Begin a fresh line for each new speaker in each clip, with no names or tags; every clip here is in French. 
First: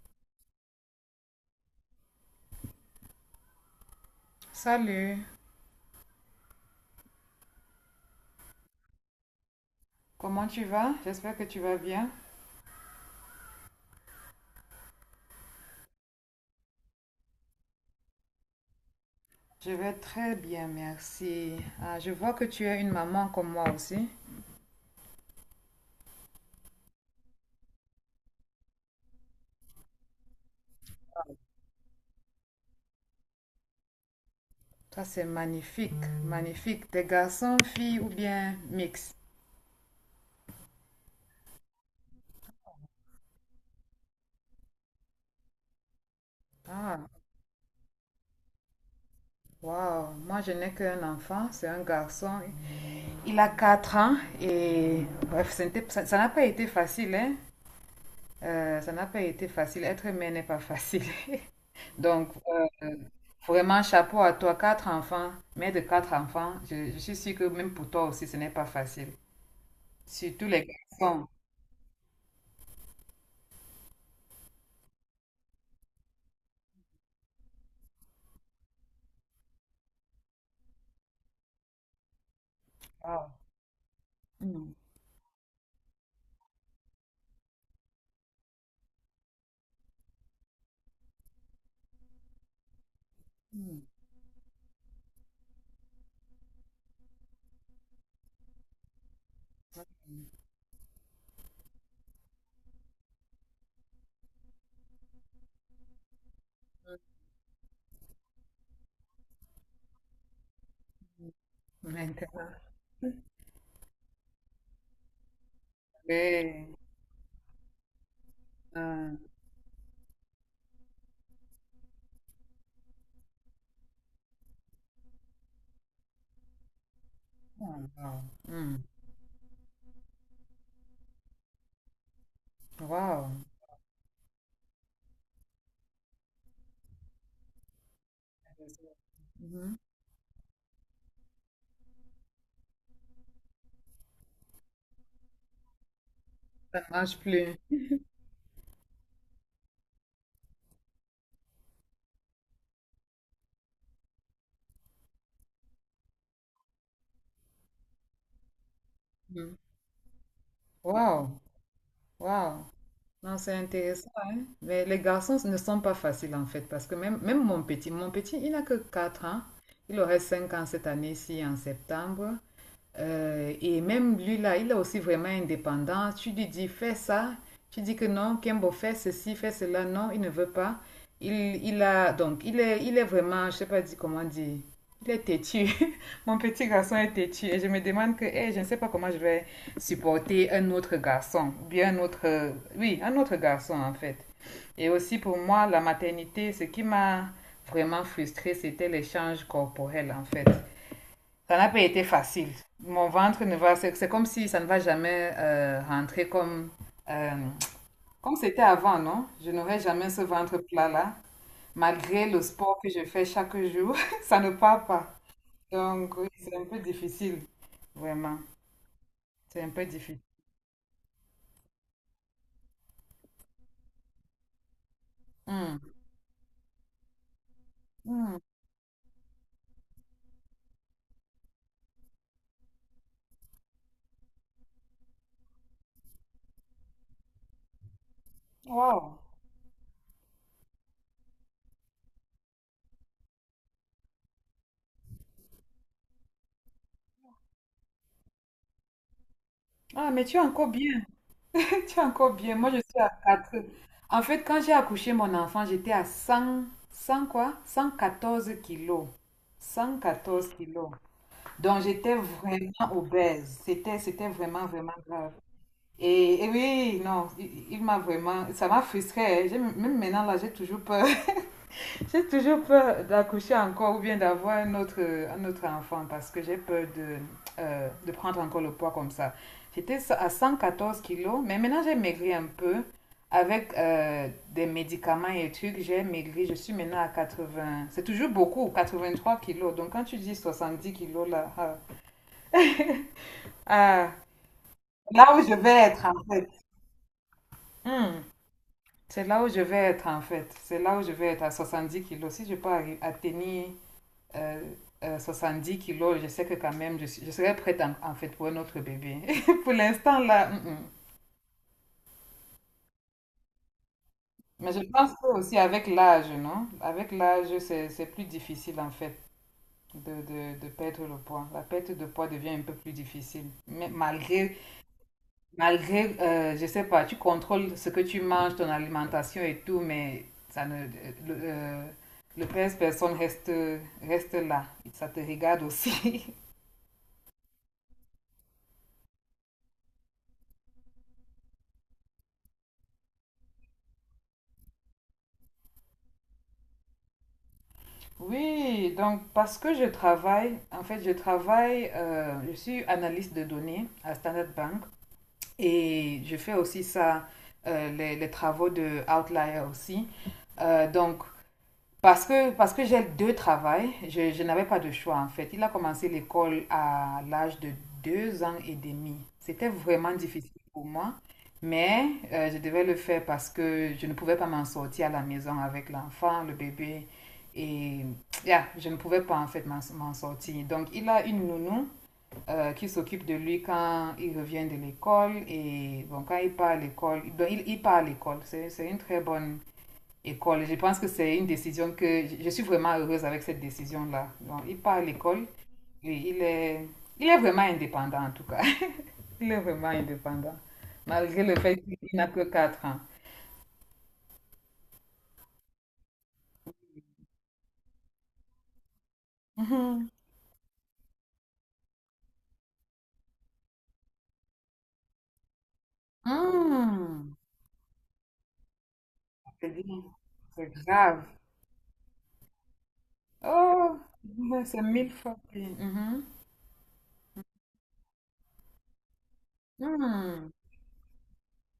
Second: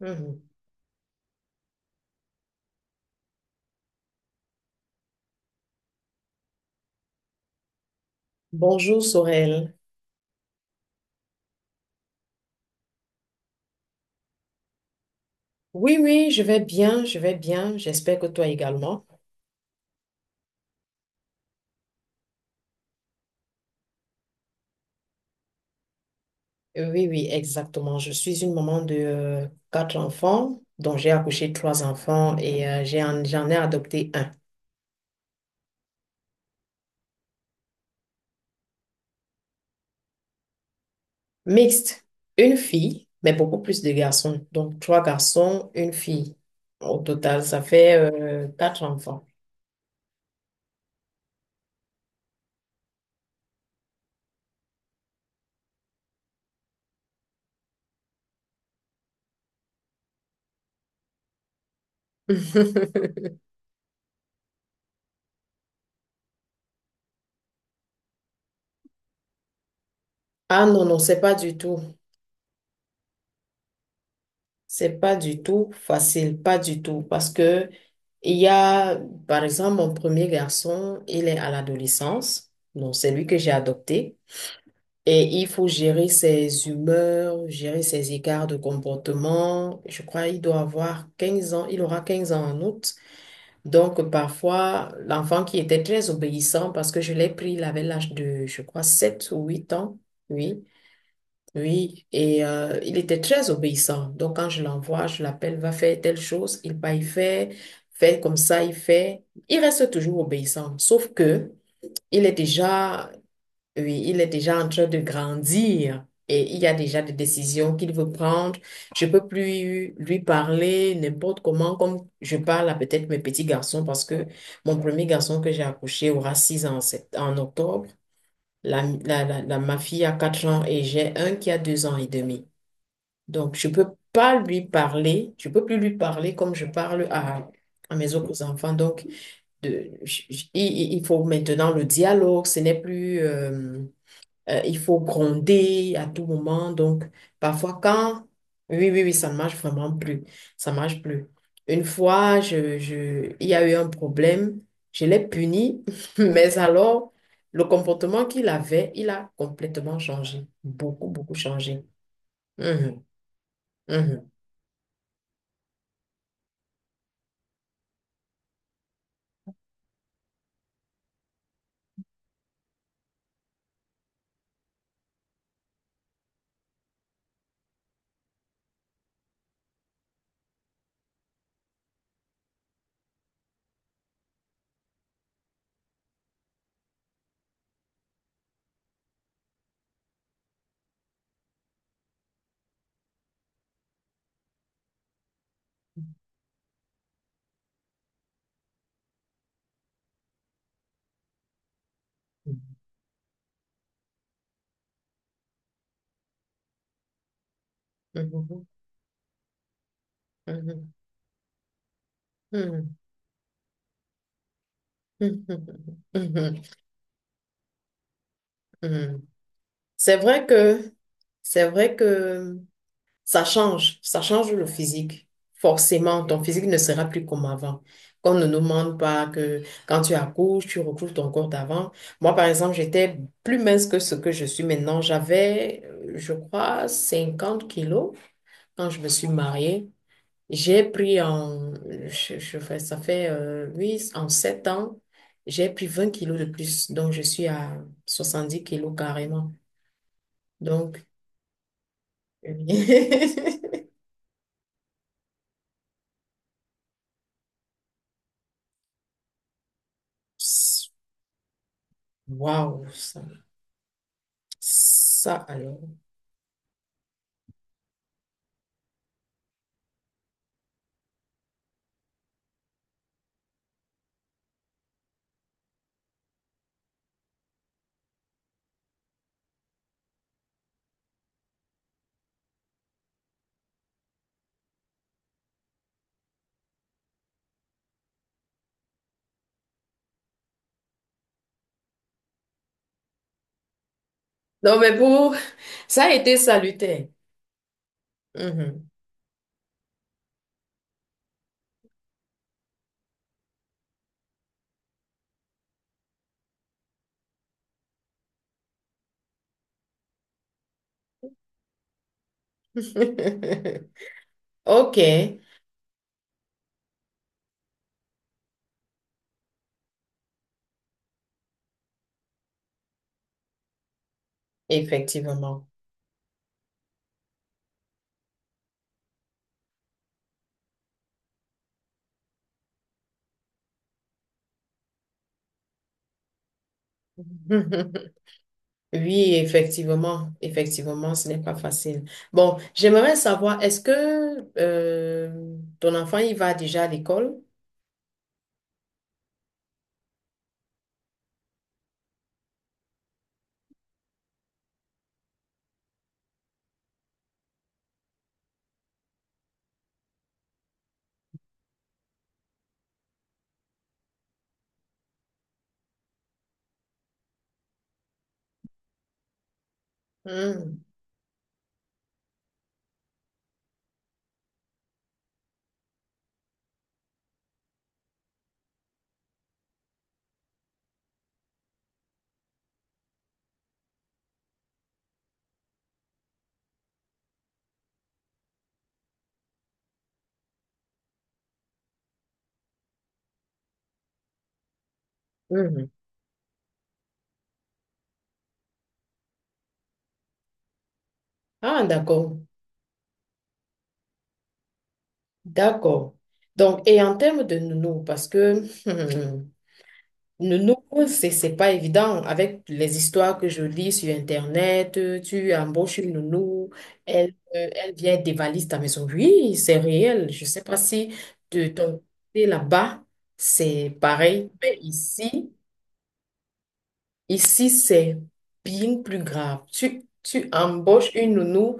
Mhm.
Salut.
Bonjour Sorel.
Comment tu vas? J'espère que tu vas bien.
Oui, oui, je vais bien, je vais bien. J'espère que toi également.
Je vais très bien, merci. Ah, je vois que tu es une maman comme moi aussi.
Oui, oui, exactement. Je suis une maman de quatre enfants, dont j'ai accouché trois enfants et j'en ai adopté un.
Toi, c'est magnifique, magnifique. Des garçons, filles ou bien mix?
Mixte, une fille, mais beaucoup plus de garçons. Donc trois garçons, une fille. Au
Ah,
total, ça fait quatre enfants.
waouh. Moi, je n'ai qu'un enfant, c'est un garçon. Il a 4 ans et bref, ce ça ça n'a pas été facile, hein? Ça n'a pas été facile. Être mère n'est pas facile. Donc, euh, vraiment, chapeau à toi, quatre enfants, mère de quatre enfants. Je suis sûre que même pour toi aussi, ce n'est pas facile. Surtout
Ah
les
non, non, c'est
garçons.
pas du tout. C'est pas du tout facile, pas du tout, parce que il y a, par exemple, mon premier garçon, il est à l'adolescence, donc c'est lui
Wow.
que j'ai adopté,
Mm.
et il faut gérer ses humeurs, gérer ses écarts de comportement. Je crois il doit avoir 15 ans, il aura 15 ans en août. Donc parfois, l'enfant qui était très obéissant, parce que je l'ai pris, il avait l'âge de, je crois, 7 ou 8 ans, oui, oui, et il était très obéissant. Donc, quand je l'envoie, je l'appelle, va faire telle chose, il va y faire, fait comme ça, il fait. Il reste toujours obéissant, sauf que il est
Maintenant,
déjà, oui, il est déjà en train de grandir et il y
ouais.
a déjà des décisions qu'il veut prendre. Je
Euh,
peux plus lui parler n'importe comment, comme je parle à peut-être mes petits garçons, parce que mon premier garçon que j'ai accouché aura 6 ans en en octobre.
oh, wow. Mm.
Ma fille a 4 ans et j'ai un qui a 2 ans et demi.
Wow.
Donc, je ne peux pas lui parler, je ne peux plus lui parler comme je parle à mes autres enfants. Donc,
Mhm.
de, j- j- il- faut maintenant le dialogue, ce n'est plus, il faut gronder à tout moment.
Ça ne
Donc,
marche plus.
parfois, quand, oui, oui, oui, ça ne marche vraiment plus, ça ne marche plus. Une fois, il y a eu un problème, je l'ai puni, mais alors, le comportement qu'il avait, il a
Mm.
complètement changé, beaucoup, beaucoup
Wow.
changé.
Wow.
Mhm,
Non, c'est intéressant, hein. Mais les garçons ne sont pas faciles en fait, parce que même mon petit, il n'a que 4 ans. Il aurait 5 ans cette année-ci en septembre. Et même lui, là, il est aussi vraiment indépendant. Tu lui dis, fais ça. Tu dis que non, Kembo, fais ceci, fais cela. Non, il ne veut pas. Il, donc, il est vraiment, je sais pas dit, comment dire, il est têtu. Mon petit garçon est têtu. Et je me demande que, je ne sais pas comment je vais supporter un autre garçon. Ou bien un autre, oui, un autre garçon, en fait. Et aussi, pour moi, la maternité, ce qui m'a vraiment frustrée, c'était l'échange corporel, en fait. Ça n'a pas été facile.
mhm.
Mon ventre ne va, c'est comme si ça ne va jamais rentrer euh, comme c'était
Mhm,
avant, non? Je n'aurai jamais ce ventre
mhm,
plat-là. Malgré le sport que
mhm,
je fais chaque jour, ça ne part pas.
mhm,
Donc oui, c'est
mhm,
un peu difficile, vraiment.
mhm.
C'est un peu
C'est
difficile.
vrai que, c'est vrai que ça change le physique.
Hmm.
Forcément, ton physique ne sera plus comme avant. Qu'on
Hmm.
ne nous demande pas que quand tu accouches, tu recouvres ton corps d'avant. Moi, par exemple, j'étais plus mince que ce que je suis maintenant. J'avais, je crois, 50 kilos quand je me
Wow.
suis mariée. J'ai pris en, je fais, ça fait oui, en 7 ans, j'ai pris 20 kilos de plus, donc je suis à 70 kilos carrément.
Ah, mais tu es encore bien.
Donc,
Tu es encore bien. Moi, je suis à 4. En fait, quand j'ai accouché mon enfant, j'étais à 100 100 quoi? 114 kilos. 114 kilos. Donc j'étais
waouh,
vraiment
ça,
obèse. C'était vraiment, vraiment grave.
ça alors.
Et oui, non, il m'a vraiment, ça m'a frustrée. Hein. Même maintenant, là, j'ai toujours peur. J'ai toujours peur d'accoucher encore ou bien d'avoir un autre enfant parce que j'ai peur de prendre encore le poids comme ça. J'étais à 114 kilos, mais maintenant j'ai maigri un peu. Avec des médicaments et trucs, j'ai maigri. Je suis maintenant à 80. C'est toujours beaucoup, 83 kilos. Donc quand tu dis 70 kilos, là, ah, ah,
Non, mais
là
pour
où je vais être
ça a
en
été
fait.
salutaire.
Hmm.
Mhm.
C'est là où je vais être en fait. C'est là où je vais être à 70 kilos. Si je peux atteindre euh, 70 kilos, je sais que quand même, je serai prête en fait pour un autre bébé. Pour l'instant là, hum. Mais je
Ok,
pense que aussi avec l'âge, non? Avec l'âge, c'est plus difficile en fait de perdre le poids. La perte de poids devient un peu plus difficile. Mais malgré
effectivement.
Malgré, euh, je sais pas, tu contrôles ce que tu manges, ton alimentation et tout, mais ça ne, euh, le pèse personne reste là. Ça te regarde aussi.
Oui, effectivement, effectivement, ce n'est pas facile. Bon, j'aimerais savoir, est-ce que ton enfant, il va déjà à l'école?
Oui, donc parce que je travaille, en fait, je travaille, je suis analyste de données à Standard Bank et je fais aussi ça, les travaux de Outlier aussi. Donc, parce que j'ai deux travails, je n'avais pas de choix en fait. Il a commencé l'école à l'âge de 2 ans et demi. C'était vraiment difficile
Hmm,
pour moi, mais je devais le faire parce que je ne pouvais pas m'en sortir à la maison avec l'enfant, le bébé. Et yeah, je ne pouvais pas en fait m'en sortir. Donc il a une nounou qui s'occupe de lui quand il revient de l'école et bon, quand il part à l'école, donc, il part à l'école. C'est une très bonne école. Je pense que c'est une décision que je suis vraiment heureuse avec cette décision-là. Donc, il part à l'école
mhm.
et il est vraiment indépendant en tout cas. Il est vraiment indépendant, malgré le fait
Ah,
qu'il n'a
d'accord,
que 4 ans.
d'accord. Donc, et en termes de nounou, parce que
Mhm.
le nouveau, c'est pas évident. Avec les histoires que je lis sur Internet, tu embauches une nounou, elle,
Hmm.
elle vient dévaliser ta maison. Oui,
C'est
c'est
bien.
réel. Je sais
C'est
pas si
grave.
de ton côté là-bas,
Oh,
c'est pareil.
ouais,
Mais
c'est mille fois
ici,
pire. Mhm.
ici, c'est bien plus grave.
Hmm.
Tu embauches une nounou,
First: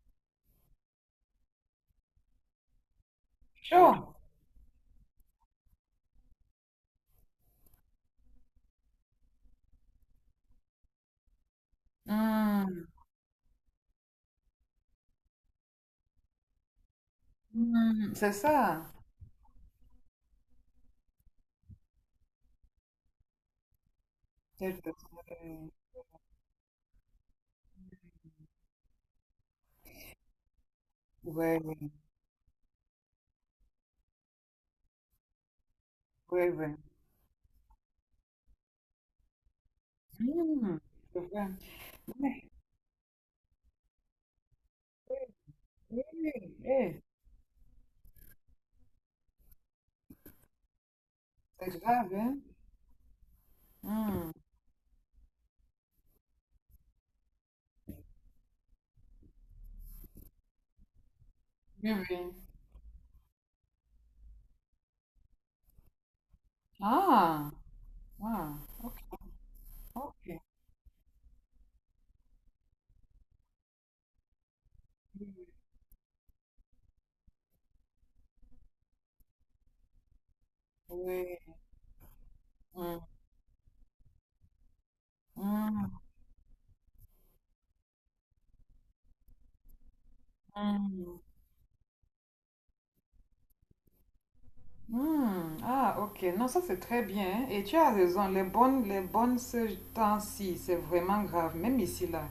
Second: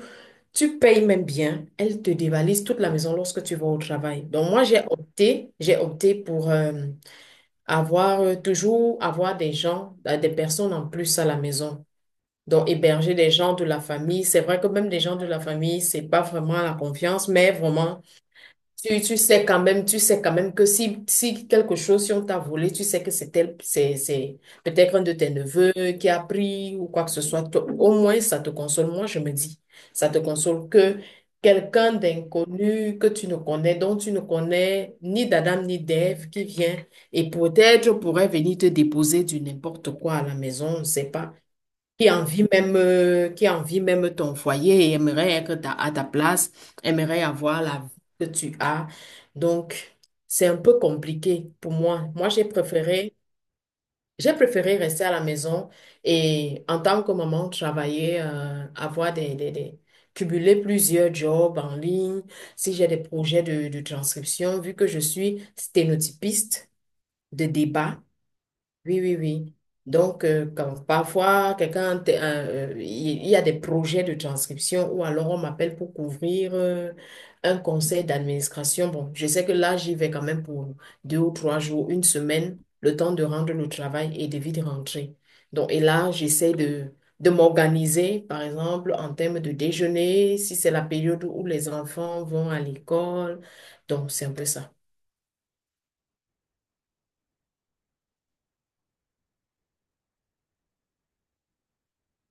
tu payes même bien, elle te dévalise toute la maison lorsque tu vas au
Chaud.
travail. Donc moi, j'ai opté pour... avoir toujours avoir des gens, des personnes en plus à la maison. Donc,
Hmm.
héberger des gens de la famille, c'est vrai que même des gens de la famille, c'est pas vraiment la confiance, mais vraiment
Hmm. C'est ça.
tu sais quand même, tu sais quand même que si, si quelque chose, si on t'a volé, tu sais que c'est
Ouais,
peut-être un de tes neveux qui a pris ou quoi que ce soit. Toi, au moins, ça te console. Moi, je me dis, ça te console que
ouais,
quelqu'un d'inconnu que tu ne connais, dont tu ne connais ni d'Adam ni d'Ève qui
ouais.
vient et peut-être pourrait venir te déposer du n'importe quoi à la maison,
Hmm.
on ne sait
C'est
pas
vrai.
qui envie
Ouais.
même, qui envie même ton foyer et aimerait être à
Oui,
ta place,
oui,
aimerait avoir la vie que tu as. Donc, c'est un peu compliqué pour
c'est
moi.
grave, hein? Hmm.
J'ai préféré rester à la maison et en tant que maman, travailler, avoir cumuler plusieurs jobs en
Oui, oui.
ligne, si j'ai des projets de transcription, vu que je suis sténotypiste de
Ah,
débat.
wow. Ok.
Oui, oui, oui. Donc,
Ok.
quand parfois, il y a des projets de transcription ou alors on m'appelle pour couvrir un conseil d'administration. Bon, je sais que là, j'y vais quand même pour deux ou
Oui.
trois jours, une semaine, le
Hmm.
temps de rendre le travail et de vite rentrer. Donc, et
Hmm,
là, j'essaie de m'organiser, par exemple, en termes de déjeuner, si c'est la
hmm,
période où les enfants vont à l'école. Donc, c'est un peu ça.
hmm. Ah, ok. Non, ça c'est très bien. Hein. Et tu as raison, les bonnes ce temps-ci, c'est vraiment grave. Même ici, là,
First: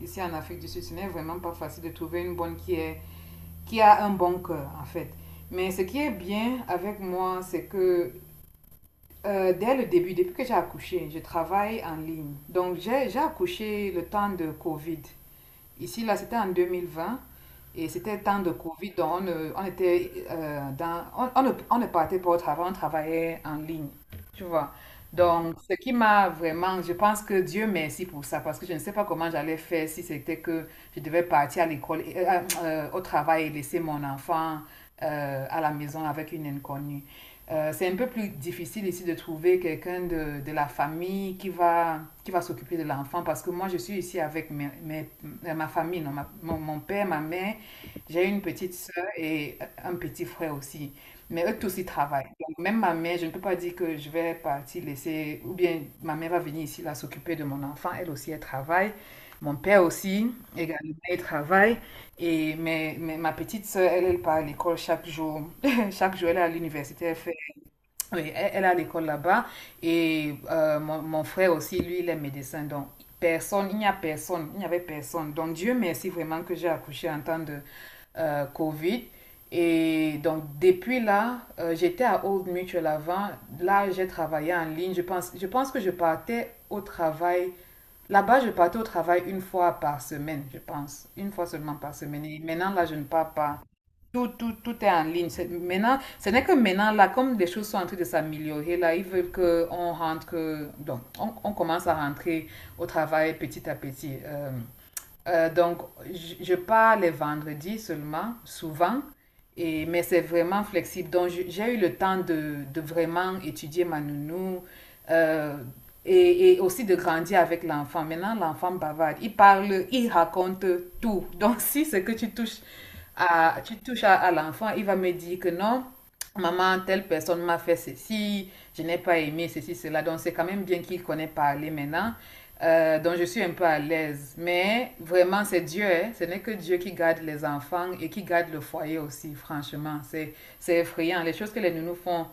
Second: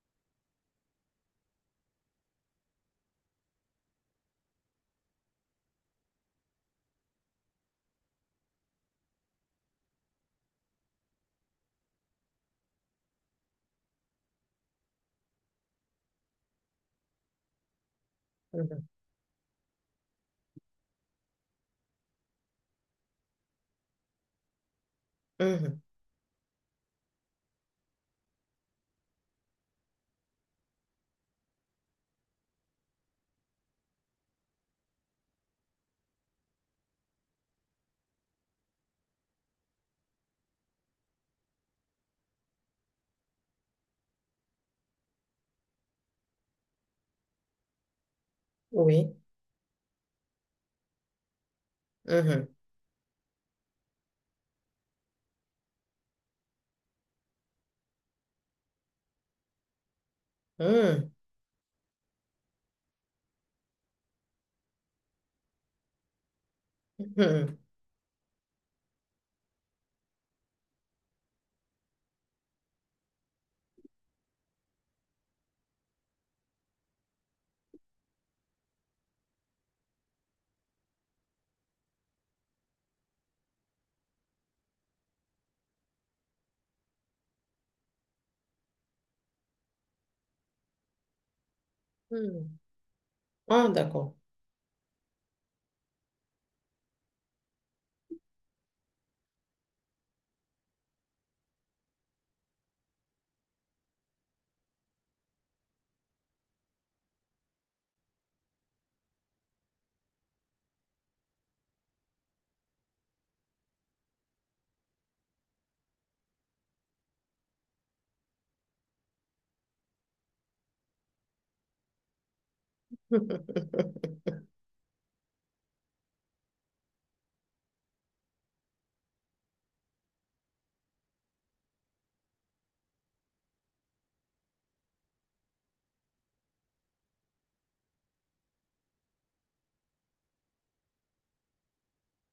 ici en Afrique du Sud, ce n'est vraiment pas facile de trouver une bonne qui est, qui a un bon cœur, en fait. Mais ce qui est bien avec moi, c'est que dès le début, depuis que j'ai accouché, je travaille en ligne. Donc, j'ai accouché le temps de Covid. Ici, là, c'était en 2020 et c'était le temps de
Mhm.
Covid. Donc, on, ne- on était dans, on ne partait pas au travail, on travaillait en ligne. Tu vois. Donc, ce
Mhm.
qui m'a vraiment, je pense que Dieu merci pour ça parce que je ne sais pas comment j'allais faire si c'était que je devais partir à l'école, au travail et laisser mon enfant à la maison avec une inconnue. C'est un peu plus difficile ici de trouver quelqu'un de la famille qui va s'occuper de l'enfant parce que moi je suis ici avec ma famille, non, mon père, ma mère, j'ai une petite soeur
Oui.
et un petit frère aussi. Mais eux tous ils travaillent.
Mhm.
Donc, même ma mère, je ne peux pas dire que je vais partir laisser, ou bien ma mère va venir ici là s'occuper de mon enfant, elle aussi elle travaille. Mon père aussi, également,
Mhm.
il travaille. Et mais ma petite soeur, elle, elle part à l'école chaque jour. Chaque jour, elle est à l'université, elle fait
Mhm.
oui, elle est l'école là-bas et mon frère aussi, lui, il est médecin. Donc, personne, il n'y a personne, il n'y avait personne. Donc, Dieu merci vraiment que j'ai accouché en temps de Covid. Et donc, depuis là, j'étais à Old Mutual avant. Là, j'ai travaillé en ligne. Je pense que je partais au travail. Là-bas, je partais au travail une fois par semaine, je pense. Une fois seulement par semaine. Et
Hmm.
maintenant, là, je ne pars pas.
Ah, d'accord.
Tout, tout, tout est en ligne. Maintenant, ce n'est que maintenant, là, comme les choses sont en train de s'améliorer, là, ils veulent qu'on rentre, donc, on commence à rentrer au travail petit à petit. Donc, je pars les vendredis seulement, souvent, et, mais c'est vraiment flexible. Donc, j'ai eu le temps de vraiment étudier ma nounou euh, et aussi de grandir avec l'enfant. Maintenant, l'enfant bavarde. Il parle, il raconte tout. Donc, si c'est que tu touches à, à l'enfant, il va me dire que non. Maman, telle personne m'a fait ceci, je n'ai pas aimé ceci, cela. Donc, c'est quand même bien qu'il connaît parler maintenant. Donc, je suis un peu à l'aise. Mais vraiment, c'est Dieu. Hein. Ce n'est que Dieu qui garde les enfants et qui garde le foyer aussi, franchement. C'est effrayant. Les choses que les nounous font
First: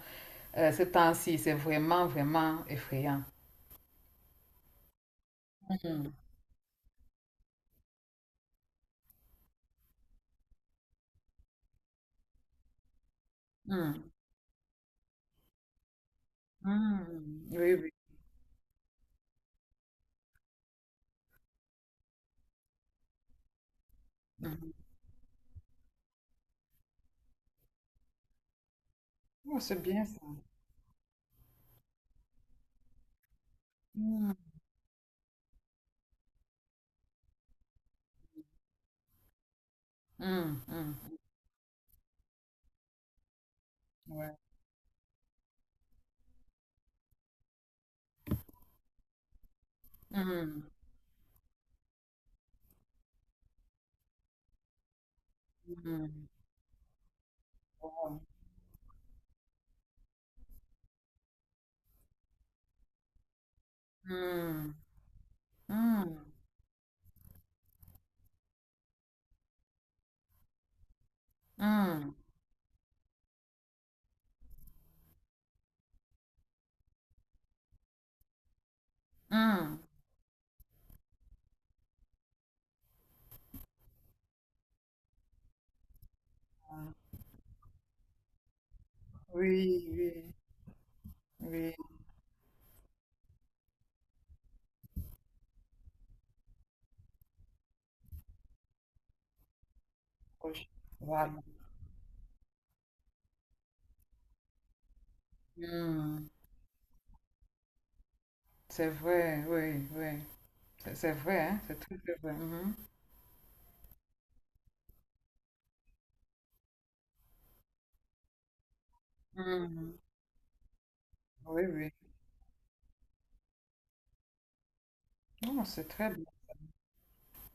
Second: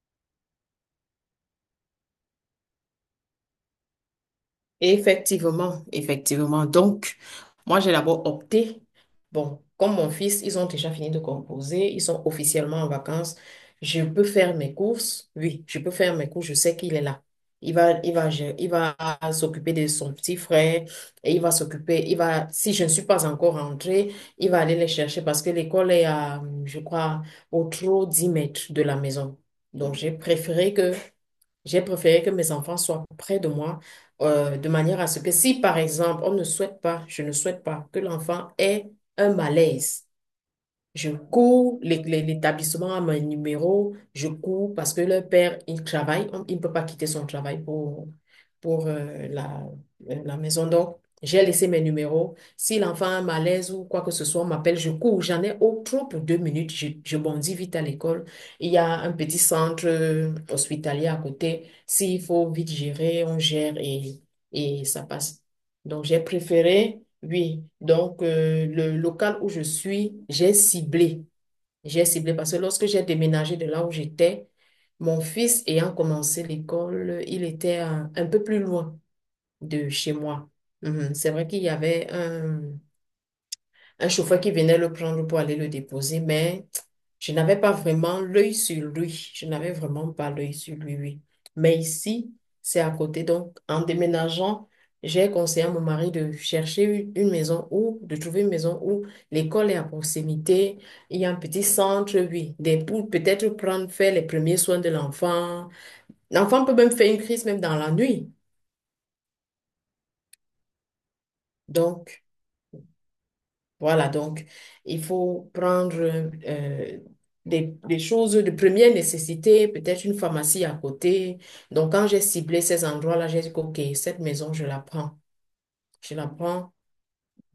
ce temps-ci, c'est vraiment, vraiment effrayant.
Effectivement,
Mm,
effectivement. Donc, moi, j'ai d'abord opté. Bon, comme mon fils, ils ont déjà fini de composer, ils sont officiellement en vacances. Je
mm,
peux faire mes courses. Oui, je peux faire mes courses. Je sais qu'il est là.
mm. Oui, oui.
Il va s'occuper de son petit frère et il va s'occuper. Il va, si je ne suis pas encore rentrée, il va
Mm.
aller les chercher parce que l'école est à, je crois, au trop 10 mètres de la maison.
Oh, c'est
Donc,
bien ça.
j'ai préféré que mes enfants soient près de moi
Mm,
de manière à ce que si, par exemple, on ne souhaite pas, je ne souhaite pas que l'enfant ait un malaise,
mm, mm.
je cours, l'établissement a mon numéro, je
Ouais.
cours parce que le père, il travaille, il ne peut pas quitter son travail pour la, la
Mm,
maison. Donc, j'ai laissé mes numéros. Si l'enfant a un malaise ou quoi que ce soit, on m'appelle, je cours. J'en ai au trop pour
mm.
2 minutes, je bondis vite à
Wow.
l'école. Il y a un petit centre hospitalier à côté. S'il faut vite gérer, on gère
Mm,
et ça passe. Donc, j'ai
mm.
préféré oui, donc le local où je suis, j'ai ciblé. J'ai
Hmm,
ciblé parce que lorsque j'ai déménagé de là où j'étais, mon fils ayant commencé l'école, il était un peu plus loin
hmm.
de chez moi. Mhm. C'est vrai qu'il y avait un chauffeur qui venait le prendre pour aller le déposer, mais je n'avais pas vraiment l'œil sur lui. Je n'avais
Oui,
vraiment pas
oui,
l'œil sur lui, oui.
oui,
Mais ici, c'est à côté. Donc, en déménageant, j'ai conseillé à mon mari de chercher une maison où, de trouver une maison où l'école est à
proche.
proximité. Il y a un
Vraiment.
petit centre, oui, des, pour peut-être prendre, faire les premiers soins de l'enfant.
Hum.
L'enfant peut même faire une crise même dans la nuit.
C'est vrai, oui, oui. C'est vrai, hein, c'est très, très
Donc,
vrai. Mhm.
voilà, donc il faut prendre des choses de première nécessité,
Hum.
peut-être une pharmacie à côté.
Oui, oui.
Donc quand j'ai ciblé ces endroits-là, j'ai dit, OK, cette maison, je la prends.
Non, c'est très
Je
bien.
la prends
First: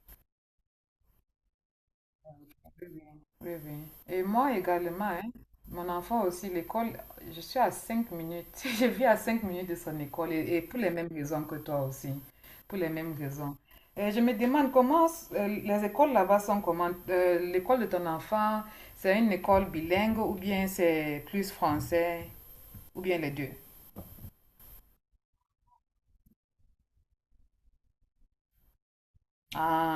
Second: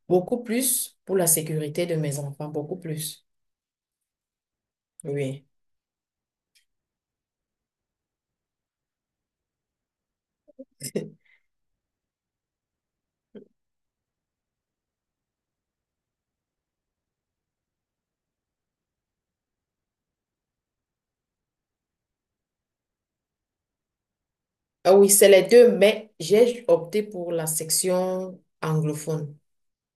beaucoup plus pour la sécurité de mes enfants,
Oui,
beaucoup
oui,
plus.
oui, oui. Et moi également, hein,
Oui.
mon enfant aussi, l'école, je suis à 5 minutes. Je vis à 5 minutes de son école et pour les mêmes raisons que toi aussi. Pour les mêmes raisons. Et je me demande comment les écoles là-bas sont comment? L'école de ton enfant, c'est une école bilingue ou bien c'est plus français ou bien les deux?
Ah oui, c'est les deux, mais j'ai opté pour la section anglophone.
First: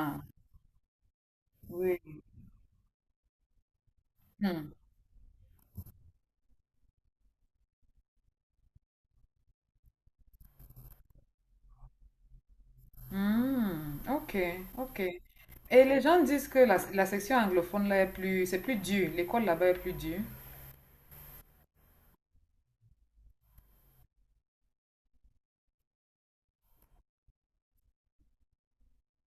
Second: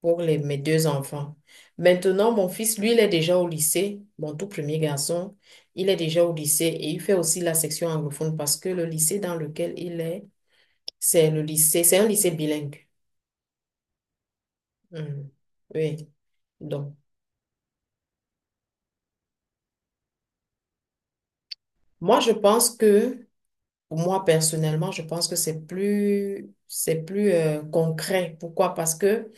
Pour les, mes deux enfants.
oui.
Maintenant, mon fils, lui, il est déjà au lycée, mon tout
Hmm.
premier garçon, il est déjà au lycée et il fait aussi la section anglophone parce que le lycée dans lequel il est, c'est le lycée, c'est un lycée bilingue.
Hmm, ok, ok.
Mhm.
Et les
Oui.
gens disent que
Donc,
la section anglophone là est plus, c'est plus dur, l'école là-bas est plus dure.
moi, je pense que, pour moi, personnellement, je pense que c'est plus concret. Pourquoi? Parce que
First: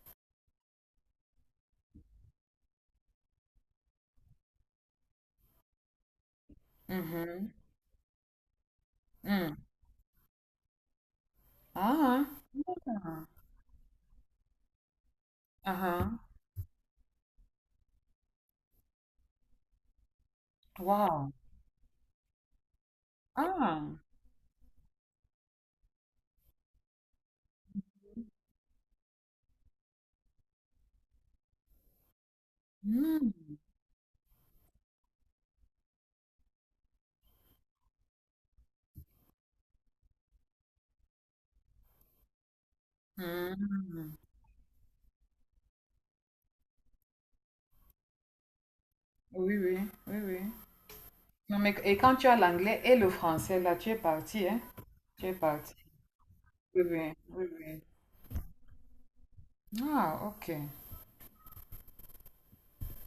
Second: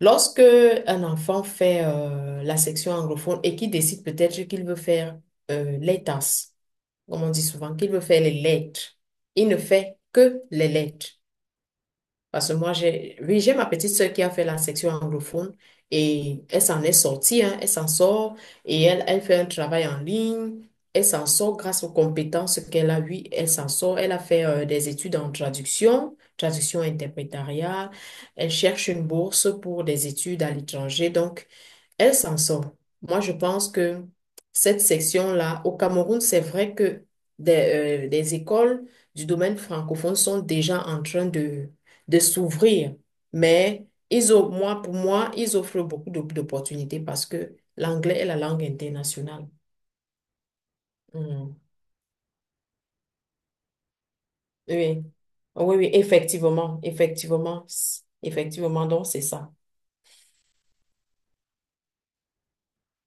lorsque un enfant fait la section anglophone et qu'il décide peut-être qu'il veut faire les tasses, comme on dit
Mhm,
souvent, qu'il veut faire les lettres. Il ne
hmm.
fait que les lettres.
Ah,
Parce que
ah,
oui, j'ai ma petite sœur qui a fait la section anglophone
ah, ah.
et elle s'en est sortie, hein, elle s'en sort et elle, elle fait un travail en ligne. Elle s'en
Wow.
sort grâce aux compétences qu'elle a eues. Elle s'en
Ah,
sort. Elle a fait des études en traduction, traduction interprétariale. Elle cherche une bourse pour des études à l'étranger. Donc, elle s'en sort. Moi,
hmm,
je pense que cette section-là, au Cameroun, c'est vrai que des écoles du domaine francophone sont déjà en train de s'ouvrir. Mais
hmm.
ils ont, moi, pour moi, ils offrent beaucoup d'opportunités parce que l'anglais est la langue internationale.
Oui, oui, oui, oui.
Mm.
Non, mais, et quand tu as l'anglais et le français là, tu es parti, hein?
Oui,
Tu es parti.
oui, oui, effectivement,
Oui, oui, oui,
effectivement,
oui.
effectivement, donc c'est ça.
Ah, ok.